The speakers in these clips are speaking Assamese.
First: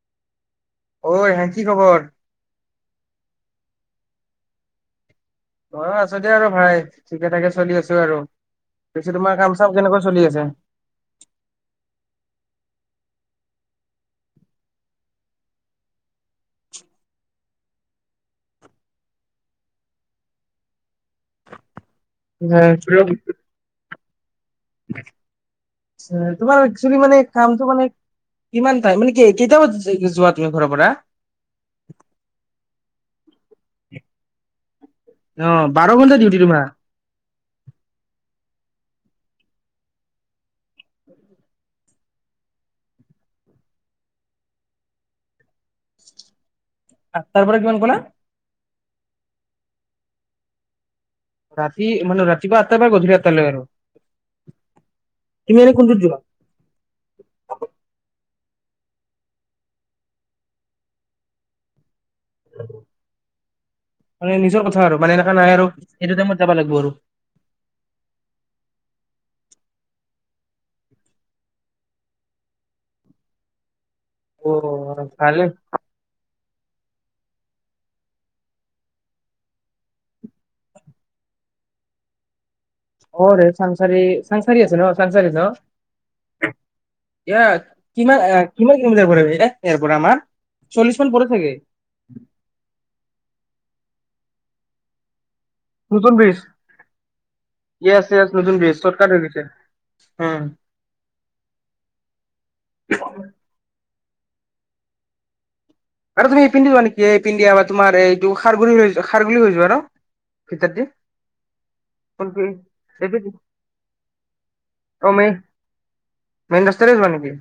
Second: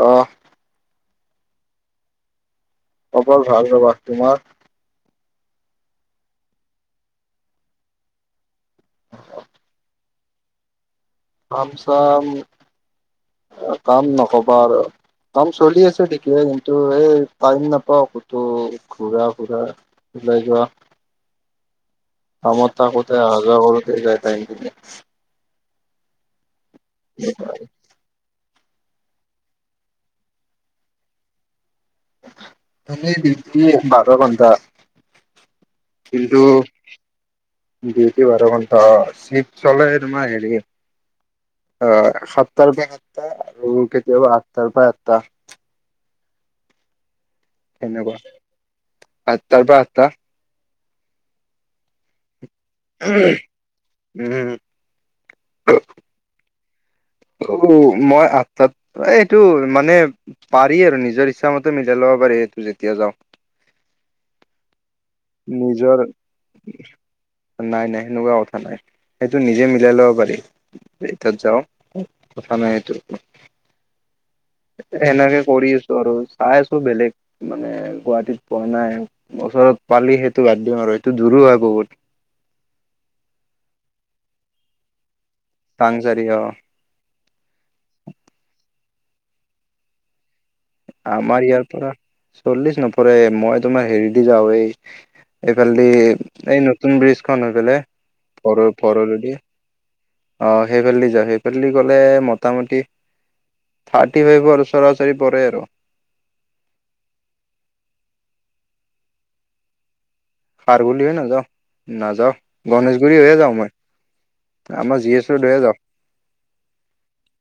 অ' অ' হে কি খবৰ? খবৰ ভাল ৰাবা। তোমাৰ? মইয়ো আছো দিয়া আৰু ভালেই, ঠিকে থাকে চলি আছো আৰু। পিছে তোমাৰ কাম চাম কেনেকুৱা চলি আছে? কাম চাম, কাম নক'বা আৰু কাম চলি আছে ঠিকে। কিন্তু এই টাইম নাপাওঁ কতো ঘূৰা ফুৰা, ওলাই যোৱা। কামত হয়, থাকোতে আহা যোৱা কৰোঁতে যায় টাইমখিনি। আচ্ছা তোমাৰ একচুৱেলী মানে কামটো মানে। কিমান টাইম মানে কেইটা বজাত যোৱা তুমি ঘৰৰ পৰা? ডিউটি বাৰ ঘণ্টা। অহ বাৰ ঘন্টা ডিউটি কিন্তু তোমাৰ? অ চিফট্ চলে তোমাৰ হেৰি অ সাতটাৰ পৰা সাতটা আৰু কেতিয়াবা আঠটাৰ পৰা আঠটা [unintelligible] সাতটাৰ পৰা কিমান ক'লা? সেনেকুৱা আঠটাৰ পৰা আঠটা ৰাতি, মানে ৰাতি ৰাতিপুৱা আঠটৰ পৰা গধূলি আঠটাৰ লৈকে আৰু উম তুমি এনে কোনটোত যোৱা? মই আঠটাত। এইটো মানে পাৰি আৰু নিজৰ ইচ্ছা মতে তেতিয়া ল'ব পাৰি এইটো যেতিয়া যাওঁ। মানে নিজৰ কথা আৰু মানে এনেকা নাই আৰু নিজৰ এইটো টাইমত যাব লাগিব আৰু নাই নাই সেনেকুৱা কথা নাই, সেইটো নিজে ম উলাই লব পাৰি। যেই তাত যাওঁ কথা নাই সেইটো অ এনেকে ভালে কৰি আছো আৰু চাই আছো বেলেগ মানে গুৱাহাটীত পোৱা নাই ওচৰত পালি সেইটো বাদ দিম আৰু সেইটো দোৰো হয় বহুত অ চাংচাৰি চাংচাৰি আছে ন চ তাং চাৰ দিগী অ এ কিমান কিমান কিলোমিটাৰ পৰেব এ ইয়াৰ পৰা আমাৰ চল্লিশ মান পৰে আমাৰ চাগে ইয়াৰ পৰা চল্লিছ নপৰে মই তোমাৰ হেৰি দি যাব এই নতুন ব্ৰিজ এইফালেদি এই নতুন ব্ৰিজখন হৈ য়েছ য়েছ নতুন পেলাইৰ ব্ৰিজ চৰ্টকাট হৈ ফৰলৈদি গৈছে উম আহ সেইফালেদি যাওঁ সেইফালেদি গ'লে মোটামুটি থাৰ্টি ফাইভৰ উচৰা উচৰি পৰে আৰু আৰু তুমি এই পিন্ধি যোৱা নেকি এই পিন্ধা বা তুমাৰ এইটো খাৰগুল খাৰুল হৈৈ যোৱা আৰু খাৰগল হৈ নাযাও নাযাও কোনটো গণেশগুৰি হৈয়ে যাও মই আমাৰ অ জি মেইন এচয়ে যাওঁ মেইন ৰাস্তাৰে যোৱা নেকি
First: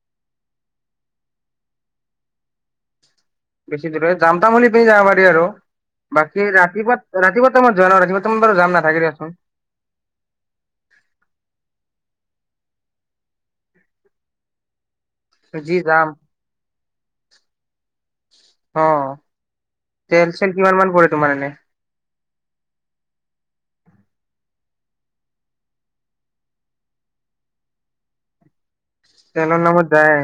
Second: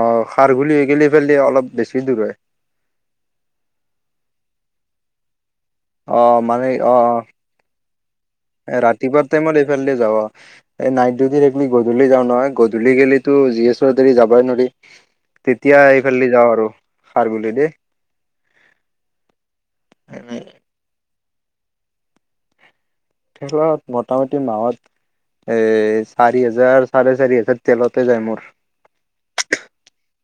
আহ খাৰগল হৈ গেল পেলি অলপ বেছি দূৰ হয় বেছি দূৰে যাম তাম বুলি পি যাব পাৰি আৰু অ বাকী ৰাতিপা ৰাতিপুৱা টাইমত [unintelligible] এ নাথাকে ৰাতিপুৱা দিয়াচোন টাইমত এইফালে যা এই নাইট ডিউটি থখি গধূলি যাওঁ নহয় গধূলি গলেিতো জি এচৰ দেৰি যাবই নোৱাৰি যি তেতিয়া যাম এইফালে যাওঁ আৰু সাৰ বুলি অ দেই তোমাৰনে মোটামুটি মাহত এ চাৰি হোজাৰ চাৰে চাৰি হোজাৰ তেলতে যায় মোৰ তেলৰ নামত যায়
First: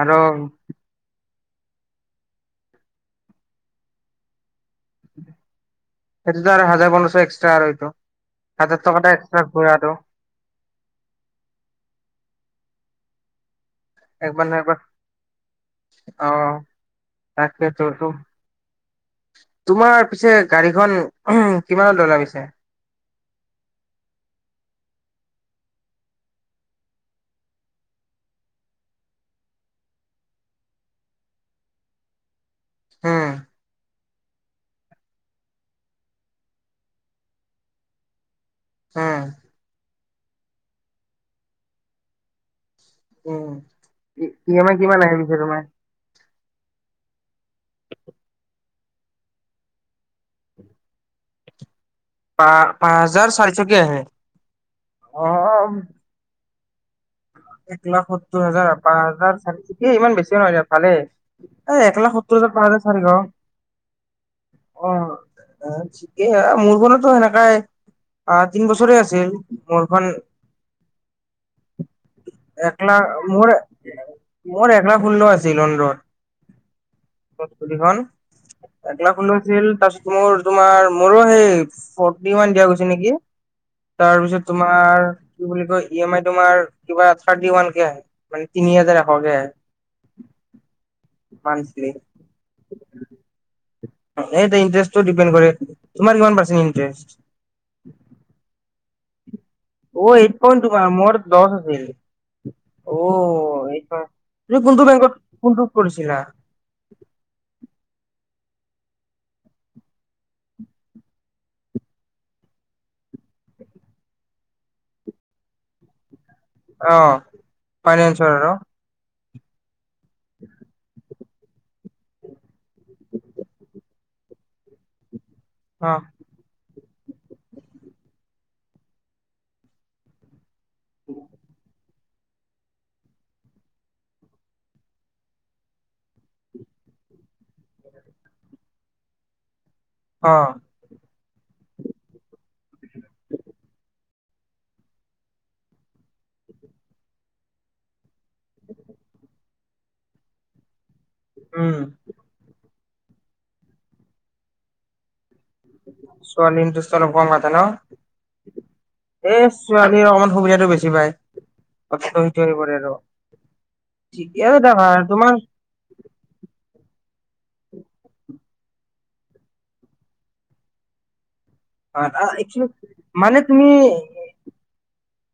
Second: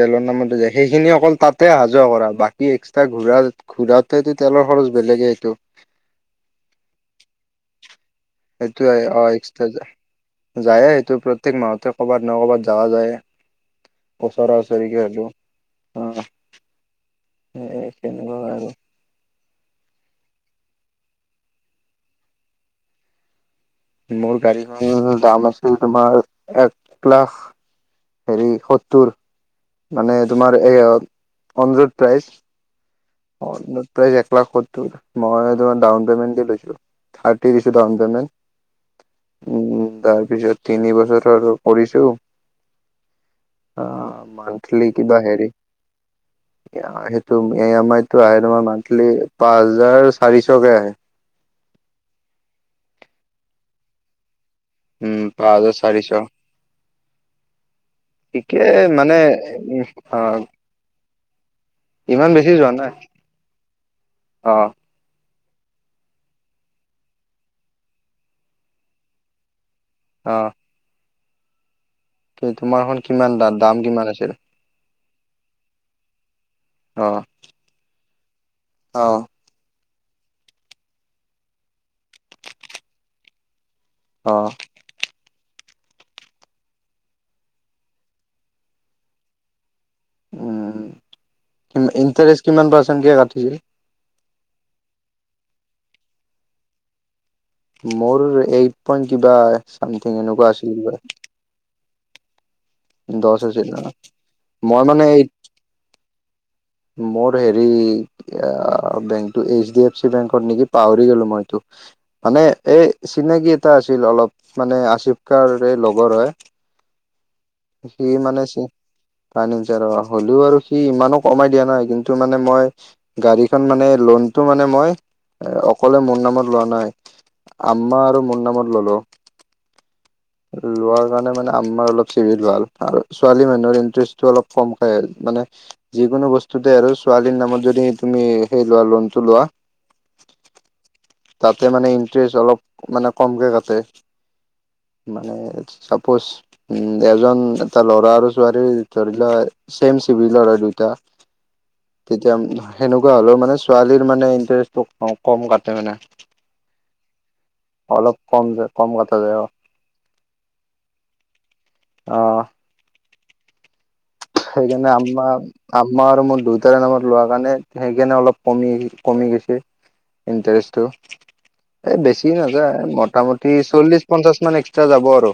আৰু নামত যায় সেইখিনি অকল তাত টোৱে আহা যোৱা কৰা বাকী এক্সট্ৰা ঘুৰা ঘুৰাতেতটো তেলৰ খৰচ বেলেগে সটো সেইটোতো আৰু হাজাৰ পোন্ধৰশ এক্সট্ৰা আৰু এইটো হাজাৰ টকা এটা এক্সট্ৰা ঘ আৰু টো যায় সেইটো প্ৰত্যেক মাহতে কৰ'বাত নহয় ক'ৰবাত যোৱা যায়। একবাৰ ওচৰা [unintelligible] ওচৰিকে হ'লেও অ', তাকে তোৰটো সেনেকুৱা আৰু তোমাৰ পিছে গাড়ীখন কিমান [unintelligible] লাগিছে? মোৰ গাড়ীখনৰ দাম আছিল, তোমাৰ, এক লাখ, হেৰি, সত্তৰ মানে, তোমাৰ এইয়া on road price um, on road price এক লাখ সত্তৰ। মই তোমাৰ ডাউন পেমেণ্ট দি লৈছোঁ। থাৰ্টি দিছোঁ ডাউন উম, পেমেণ্ট উম। তাৰ পিছত তিনি বছৰ [unintelligible] কৰিছোঁ। উম। আ, ই এম আই মান্থলি কিমান আহে কিবা পিছে হেৰি, তোমাৰ? সেইটো ইএমআইট তোমাৰ মান্থলি পাঁচ হাজাৰ চাৰিশকে আহে। পাঁ-পাঁচ হাজাৰ চাৰিশকে আহে। উম, পাঁচ হাজাৰ অ' চাৰিশ। এক লাখ সত্তৰ ঠিকে হাজাৰ। পাঁচ মানে হাজাৰ চাৰিশ। উ ঠিকেই, ইমান অ বেছি নহয় দিয়া, ভালেই। এ, এক লাখ ইমান সত্তৰ বেছি হাজাৰ, পাঁচ যোৱা হাজাৰ নাই চাৰিশ, অ অ'। আ, ঠিকেই আৰু মোৰখনতো সেনেকাই। আ, তিনি বছৰৰেই আছিল। মোৰখন [inaudible] অ কি, এক তোমাৰখন লাখ কিমান? মোৰ দাম, দাম কিমান আছিলে? [unintelligible] আছিল অন-ৰ'ড। অ ক'ত? স্কুটীখন? অ [unintelligible] আছিল তাৰ মোৰ তোমাৰ, মোৰো সেই ফৰ্টি ওৱান দিয়া গৈছে নেকি। অ তাৰপিছত, তোমাৰ কি বুলি কয় ই এম আই তোমাৰ কিবা থাৰ্টি ওৱান কে, আহে মানে তিনি হাজাৰ এশকে। উম, মান্থলি ইণ্টাৰেষ্ট কিমান পাৰ্চেন্টকে কাটি [unintelligible] এইটো দিপেণ্ড কৰে, তোমাৰ কিমান পাৰ্চেটকে? মোৰ এই পইণ্ট কিবা চামথিং অ', এইট এনেকুৱা পইণ্ট আছিল তোমাৰ, মোৰ দচ আছিল। অ দচ আছিল এইট অ', পইণ্ট তুমি কোনটো মই মানে বেংকত এইট কোনটোত কৰিছিলা মোৰ হেৰি বেংকটো এইচ ডি এফ চি বেংকত নেকি পাহৰি গ'লো মই এইটো, মানে এই চিনাকি এটা আছিল অলপ মানে আছিফ কাৰে লগৰ হয়। অ' সি ফাইনেন্সৰ মানে আৰু চি ফানাঞ্চিয়ৰ হ'লেও আৰু সি ইমানো কমাই দিয়া নাই। কিন্তু মানে মই গাড়ীখন মানে লোনটো মানে মই অ অকলে মোৰ নামত লোৱা নাই। আম্মা আৰু মোৰ নামত ললোঁ। লোৱাৰ কাৰণে মানে আম্মাৰ অলপ ভাল আৰু ছোৱালী মানুহৰ ইণ্টাষ্টটো অলপ ক'মকৈ, মানে যিকোনো বস্তুতে আৰু ছোৱালীৰ নামত যদি তুমি সেই লোৱা লোনটো লোৱা অ'। তাতে মানে ইন্টাৰেষ্ট অলপ মানে কমকে কাটে। মানে চাপজ উম এজন এটা ল'ৰা আৰু ছোৱালী ধৰি লোৱা ছেম চভিলৰে লৰা দুইটা উম তেতিয়া সেনেকুৱা হলেওঁ মানে ছোৱালীৰ মানে ইণ্টাৰেষ্টটো কম। কম কাটে মানে। ছোৱালীৰ ইণ্টাৰেষ্ট অলপ কম কে কাটে ন? অলপ কম কম কটা এ যায় অ ছোৱালীয়ে অকমান সুবিধাটো বেছি পায়, অ অৰ্থনৈতিক হৈ পৰে আৰু। ঠিকে আছে দিয়া ভাল। তোমাৰ? ম্মা আৰু মোৰ দুয়টাৰে নামত লোৱা কাৰণে সেইকাৰণে অলপ কমি কমি গৈছে ইণ্টাৰেষ্টটো। এই বেছি নাযায় মানে মোটামুটি তুমি, চল্লিশ পঞ্চাশ মান এক্সট্ৰা যাব আৰু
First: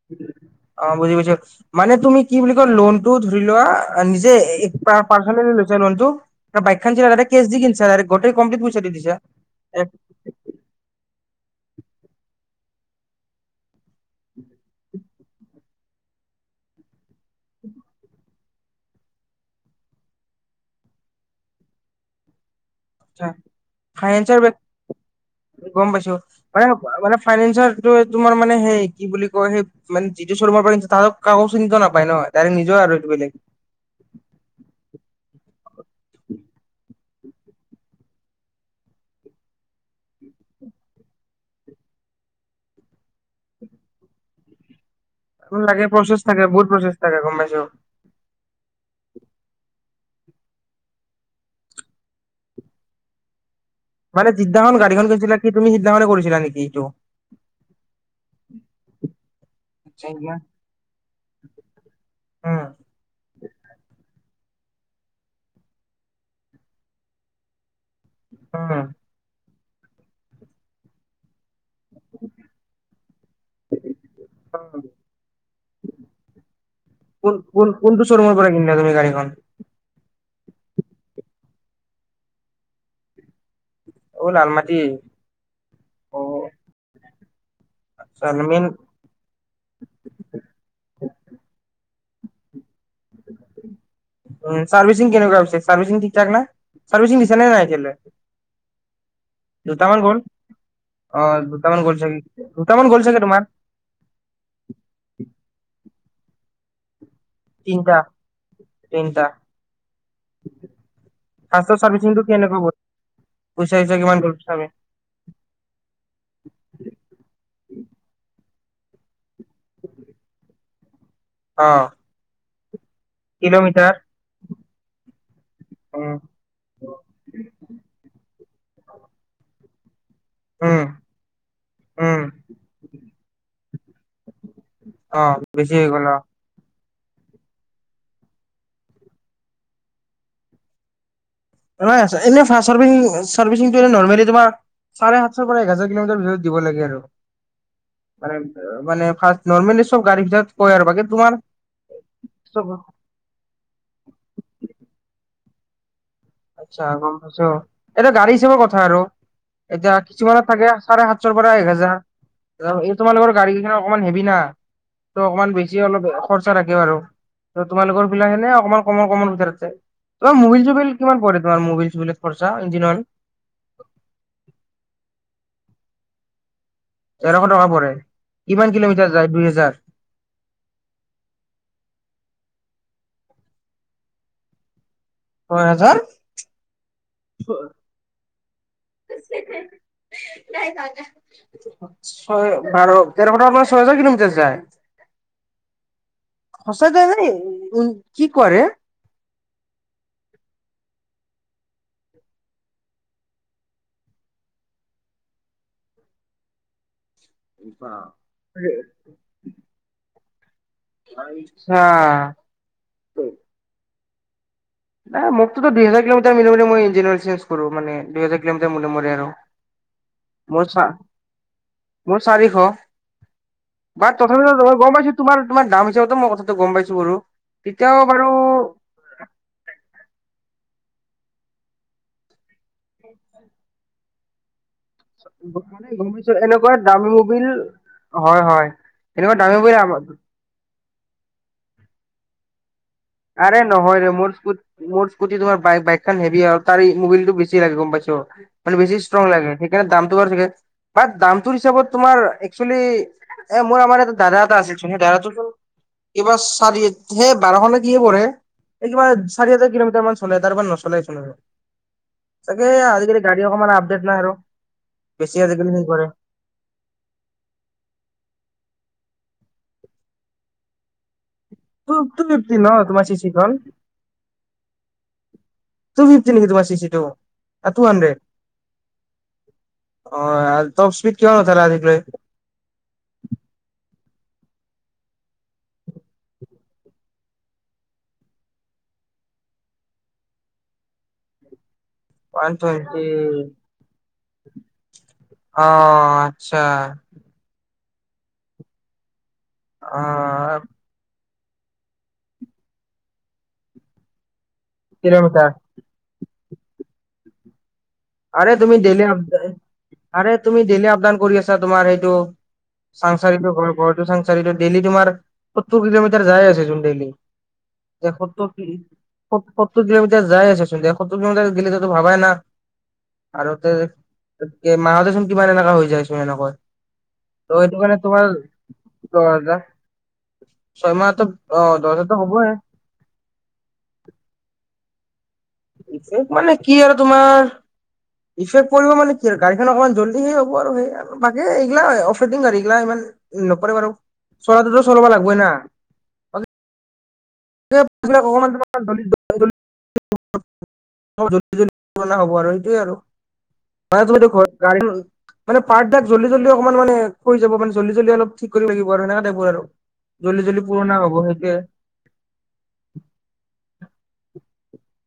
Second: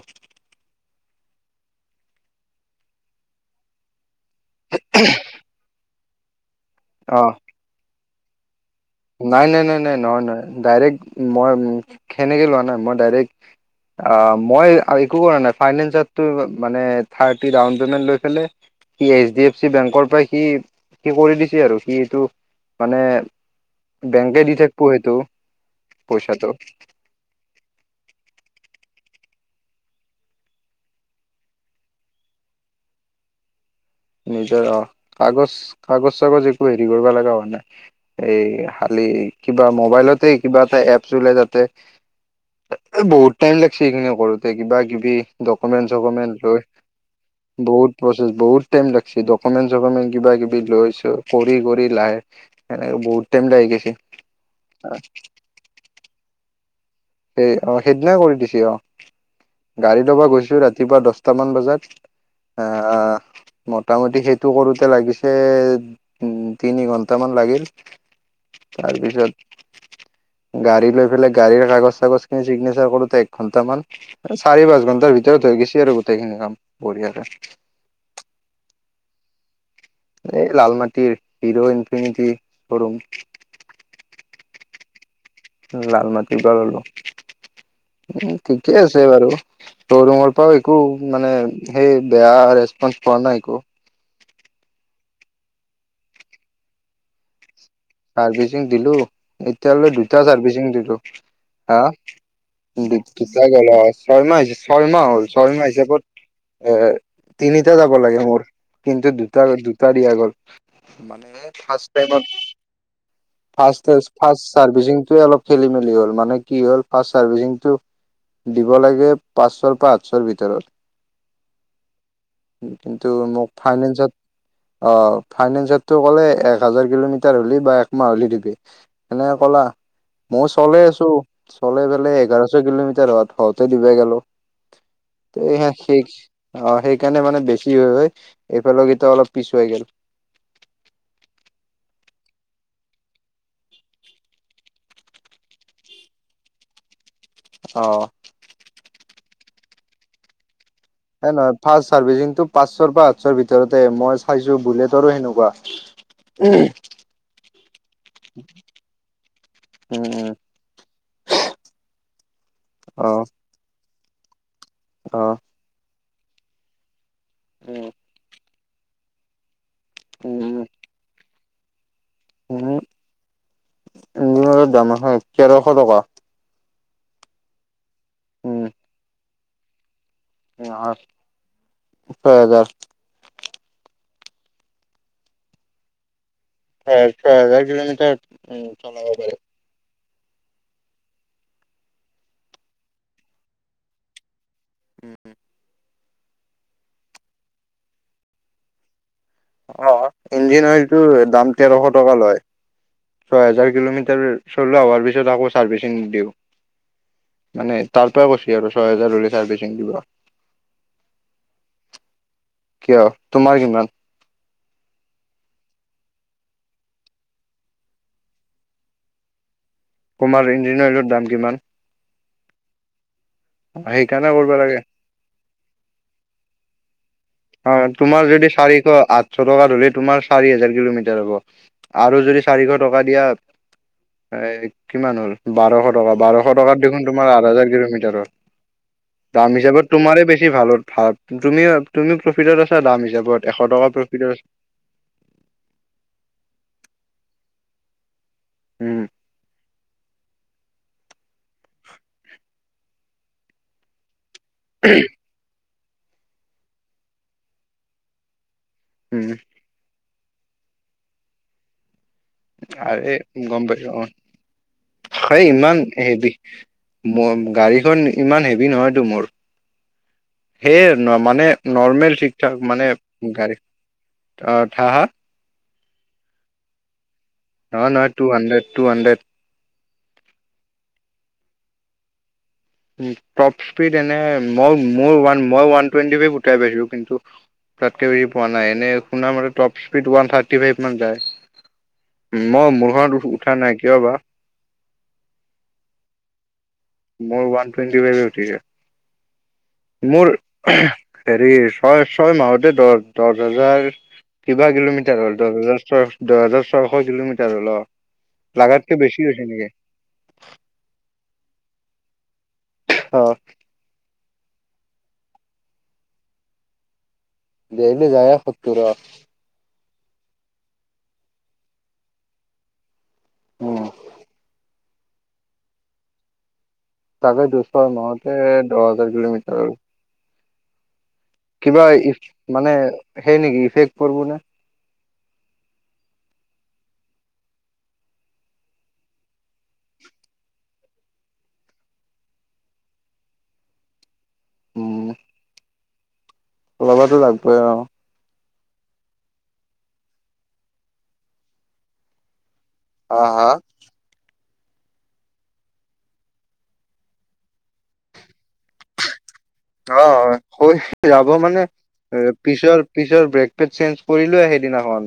অ' বুজি পাইছো। মানে তুমি কি বুলি কয় লোনটো টো ধৰি লোৱা নিজে পাৰ্চনেলি লৈছে লোন টো? বাইকখান যে অ আগতে কেছ দি কিনিছা? ত গোতেই কম্পিলিত ব নাই, নাই, নাই, নাই, নহয়, নহয় ডাইৰেক্ট মই সেনেকে লোৱা নাই। মই ডাইৰেক্ট মই একো কৰা নাই ফাইনেনচতটো থাৰ্টি ডাউন পেমেণ্ট লৈ পেলাই সি এইঢ ডি এফ চি বেংকৰ পৰা সি কৰি দিছে আৰু। মানে ফাইনেন্সাৰ বেংকে দি থাকিব সেইটো গ'ম পাইছো, পইচাটো মানে মানে ফাইনেন্সৰটো তোমাৰ মানে হে কি বুলি বুলি কয় সেই মানে জিতু ৰ্শমাৰ পৰা কিনিছা, তাত কাকো চিন্তা নাপায় ন তাৰে নিজৰ আৰু এইটো বেলেগ। নিজৰ অ' কাগজ কাগজ চাগজ একো হেৰি কৰিব লগা হোৱা নাই। এই খালি কিবা মবাইলতে কিবা এটা এপ চলোই যাতে বহুত টাইম লাগছে সেইখিনি কৰোতে। কিবা কিবি সি ডকুমেন্ট লাগে প্ৰচেছ চকুমেন্ট থাকে লৈ, বহুত প্ৰচেছ থাকে গম পাইছো বহুত প্ৰচেছ বহুত টাইম লাগিছে। ডকুমেণ্ট ডকুমেণ্ট কিবা কিবি লৈ ছৈ কৰি কৰি লাহে এনেকে বহুত টাইম লাগি গৈছে। মানে যিদিনাখন গাড়ীখন কিনিছিলা কি তুমি সিদিনাখনে কৰিছিলা নেকি এইটো? সেই অ' সেইদিনাই কৰি দিছে, অ' গাড়ী লবা গৈছো ৰাতিপুৱা দহটামান বজাত উম আহ মোটামুটি সেই টো কৰোতে লাগিছে তিনি ঘণ্টামান লাগিল। উম তাৰপিছত গাড়ী লৈ পেলাই গাড়ীৰ কাগজ লাগছ খিনি চিগনেচাৰ কৰোতে এক ঘন্টামান চাৰি পাঁচ ঘন্টাৰ ভিতৰত হৈ গৈছেি আৰু গোটেইখিনি কাম কোন বঢ়িয়াকে কোন কোনটো শ্বৰুমৰ পৰা কিনিলা তুমি গাড়ীখন এই লাল মাটিৰ হিৰো ইনফিনিটি শ্বৰুম। ঔ লালমতি লাল মাটিৰ পৰা ললো আচ্ছা উম মেইন ঠিকে আছে বাৰু শ্বৰুমৰ পৰাও একো মানে সেই। বেয়া ৰেচপঞ্চ পোৱা নাই একো উ চাৰ্ভিচিং কেনেকুৱা মানে ছাৰ্ভিচিং ঠিক ঠাক নে ছাৰ্ভিচিং দিছে নে নাই। দিছিলে। দিলোঁ। এতিয়ালৈ দুটা চাৰ্ভিচিং দিলো অ হা দুটামান গ'ল চাগে দুটামান গ'ল চাগে তোমাৰ দুটা গল ছয় মাহ ছয় মাহ হ'ল ছয় মাহ হিচাপত। উম তিনিটা যাব তিনটা লাগে মোৰ কিন্তু তিনটা দুটা দুটা দিয়া গ'ল মানে ফাৰ্ষ্টৰ ফাৰ্ষ চাৰ্ভিচিংটো টাইমত। কেনেকুৱা গ'ল ফ পইচা চইচা কিমান ফ গ'ল চাগে চাৰ্ভিচিংটোয়ে অলপ খেলি মেলি হল মানে কি হ'ল ফা চাৰ্ভিচিংটো। দিব লাগে। পাঁচশৰ পৰা আঠশৰ ভিতৰত। অ' উম কিন্তু মোক কিলোমিটাৰ ফাইনেন্সত অ ফাইনেন্সততটো উম ক'লে এক হাজাৰ কিলোমিটাৰ হ'লে। লিপি এনেকে ক'লা। মই চলে উম আছো চলাই উম এঘাৰশ কিলোমিটাৰ হ হওঁতে দিবা গেলো অ তে বেছি শ হৈ গ'ল অ অ সেই সেইকাৰণে মানে বেছি হৈ হয় এইফালে কিত অলপ পিছুৱাই গল। এ ফাৰ্চ পৰাাৰ কোমিাৰ ভিতৰত দিব লাগে আৰু অ' মানে মানে ফাৰ্ষ নৰ্মেলি চব গাড়ী ভিতৰত। কয় আৰু বাকী হে তোমাৰ নহয় ফা চাৰ্ভিচিং টো পাঁচশৰ পৰা সাতশৰ ভিতৰতে মই চাইছো বুলেটৰো সেনেকুৱা। উম আচ্ছা গম পাইছো এটো গাড়ী হিচাপৰ কথা আৰু এতিয়া উম কিছুমানত থাকে চাৰে সাতশৰ পৰা এক হেজাৰ। এই অ তোমালোকৰ গাড়ী কিন অকমান হেবি না ত অ অকণমান বেছি অলপ। খৰচা থাগে ব আৰু ত তোমালোকৰ বিলাহেনে কমমান কমন কমন বিচাৰছে তই মবিল উম চ বিল কিমান পৰে তোমাৰ মুবিল-চুবিলত উম ইঞ্জিন অইল দাম আছে তেৰ শ টকা। তেৰশ টকা পৰে উম কিমান কিলোমিটাৰ যায় দুই হেজাৰ। নহয় ওঠৰ হাজাৰ। ছয় হাজাৰ। হয় চয় হাজাৰ কিলমিটাৰ উম চলব পাৰি। ছয় বাৰ তেৰ বটাৰ পৰা ছয় হাজাৰ কিলোমিটাৰ যায়। উম সঁচা যায় নে উ কি কোৱা ৰে। অ ইঞ্জিন অইলটো দাম তেৰশ টকা লয়, ছয় হোজাৰ কিলোমিটাৰ চলোৱা হোৱাৰ পিছত আকৌ চাৰ্ভিচিং দিওঁ। মানে তাৰ পৰা কৈছি আৰু ছয় হেজাৰ হলে চাৰ্ভিচিং দিবা। আচ্ছা কিয় তোমাৰ কিমান? নাই মোকতো দুই হাজাৰ কিলোমিটাৰ মই-মই ইঞ্জিয়াৰ চজ কৰো মান দুইহাজাৰ কিলোমিটাৰ মূৰে-মূৰে আৰু। কুমাৰ মোৰ চা ইঞ্জিনইলৰ দাম কিমান? মোৰ চাৰিশ বাট সেইকাৰণে কৰিব তথাপিতো লাগে গম পছ তোৰ-তোমাৰ দাম হিচাপত মই কথাটো গম পাইছো। কৰো অ' তোমাৰ যদি চাৰিশ আঠশ টকা ধৰি তোমাৰ চাৰি হাজাৰ কিলোমিটাৰ হব আৰু যদি, চাৰিশ টকা দিয়া। হয় কিমান হ'ল বাৰশ গম টকা পাইছো বাৰশ এনেকুৱা টকাত দেখোন দামী তোমাৰ আঠ মবিল হাজাৰ কিলোমিটাৰৰ হয় হয় এনেকুৱা দাম দামী মবিল হিচাপত তোমাৰ বেছি ভাল হ ভাল তুমি তুমি প্ৰফিটত আছা দাম হিচাপত এশ আৰে টকা নহয় প্ৰফিটত আছা মোৰ-মোৰ স্কুটি তোমাৰ বাইকখন হেভি আৰু তাৰ মবলটো বেছি। গম পাইছো। মান বেচি উম ষ্ট্ৰং লাগে সেইকাৰে দাম তোমাৰ চাগে এ দামটোৰ হিচাপত তোমাৰ এক্সুৱালি এ মই এবাৰ দাদা এটা আছে চ দাদাটো, এইবাৰ চাৰি হে বাৰশ নে। কি পঢ়ে। এই কি মান উম চাৰি হাজাৰ কিলোমিটাৰ মান চলে তাৰপা নচলে এইখন আৰু। চাগে আৰে আজিকালি গাড়ী গম অকমান পাইছো, আপডেট অ' নাই আৰু বেছি হ আজিকালি ইমান হেৰি কৰে হেভি গাড়ীখন ইমান হেভি নহয় টো মোৰ সেইয ন' মানে ত নৰ্মেল ত ঠিক ঠাক ফিফ্তি ন মানে তোমাৰ চিচি কন গাড়ী অ হা হা তু ফিফ্তি নেকি তোমাৰ চিচিটো [unintelligible] নহয় নহয় টু হাণ্ড্ৰেড টু হাণ্ড্ৰেড অ', [unintelligible] কিয় নোঠালা [unintelligible] টপ স্পীড এনে মই মোৰ ওৱান মই ওৱান টুৱেন্টি ফ্ৰাইভ উঠাই পাইছোঁ। কিন্তু তাতকে বেছি পোৱা নাই, এনে শুন মতে top speed one thirty five মান যায়। ওৱান মই টুৱেন্টি মোৰখনত উঠা নাই কিয় বা অ' আচ্ছা। মোৰ ওৱান টুৱেন্টি ফ্ৰাইভে অ উঠে। মোৰৰ হেৰি ছয় ছয় মাহতে দহ দহ হাজাৰৰ কিবা কিলোমিটাৰ হ'ল, দহ হাজাৰ ছয়, দহ হাজাৰ ছয়শ কিলোমিটাৰ। এতিয়া ধৰি লওঁ। আৰে তুমি ডেইলি আপ আৰে তুমি ডেইলি আপডাউন কৰি আছা তোমাৰ সেই। টোৰ অ চাংচাৰিটে ঘৰ গুৱাহাটী চাংচাৰি চাইদত ডেইলি তোমাৰ সত্তৰ কিলোমিটাৰ যাই আছে চোন ডেইলি। ডেইলি যাওয়ে সত্তৰ সত্তোৰত। সত্তৰ কিলোমিটাৰ যাই আচ চোন, এটিয়া সত্তৰ কিলোমিটাৰ গেলেতো ভাবাইনা। আৰু তে মাহতে চোন কিমান এনেকুৱা হৈ যায়ছোন এনেকৈ। তাকে ত' সেইটো দুটা কাৰণে তোমাৰ মাহতে দহ হাজাৰ কিলোমিটাৰ ছয় মাহত কিবা ইফ মানে সেই নেকি ইফেক্ট পৰিব নে ইফেক্ট মানে কি আৰু তোমাৰ ইফেক্ট পৰিব? মানে কি আৰু গাড়ীখন অকমান জলদি শেষ হ'ব আৰু, সে বাকী এইয়া অফৰেডি গাড়ীগিলা ইমান নপৰে আৰু। চলাটোতো চলবা লাগবই ন। অ [unintelligible] ললবা যাম [unintelligible] প [unintelligible] হ'ব আৰু [unintelligible] অ' হা'। তুমিতো ঘৰত গাড়ী মানে পাৰ্টচ বিলাক জল্দি জল্দি অকমান মানে হৈ যাব মানে জল্দি জল্দি অলপ ঠিক কৰিব লাগিব আৰু মানে। অ' হৈ যাব সেইটোৱে মানে পিছৰ পিছৰ ব্ৰেক পেট চেঞ্জ কৰিলোৱে সেইদিনাখন।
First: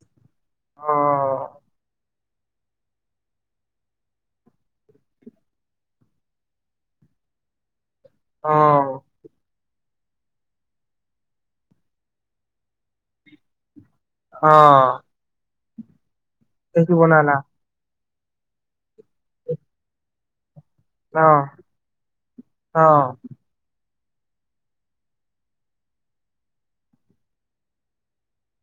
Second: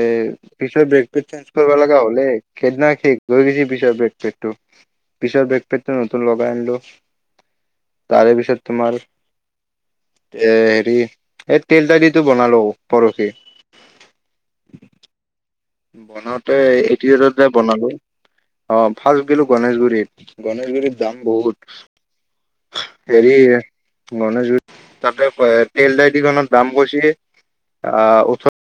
এই [unintelligible] পিছত ব্ৰেক [unintelligible] চেঞ্জ অ কৰিব লগা হ'লে। সেইদিনা [unintelligible] ব্ৰেকপেকটো, পিছৰ ব্ৰেকপেকটো নতুন লগাই আনিলোঁ। তাৰেপিছত তোমাৰ এ, হেৰি এই তেল তালিটো বনালোঁ পৰহি। [unintelligible] [unintelligible] যে, বনালোঁ। অ', [unintelligible] গণেশগুৰিত গণেশগুৰিৰ দাম বহুত, হেৰি গণেশগুৰি তাতে এই তেল ডাইটিখনত দাম কছি আ, ওঠৰ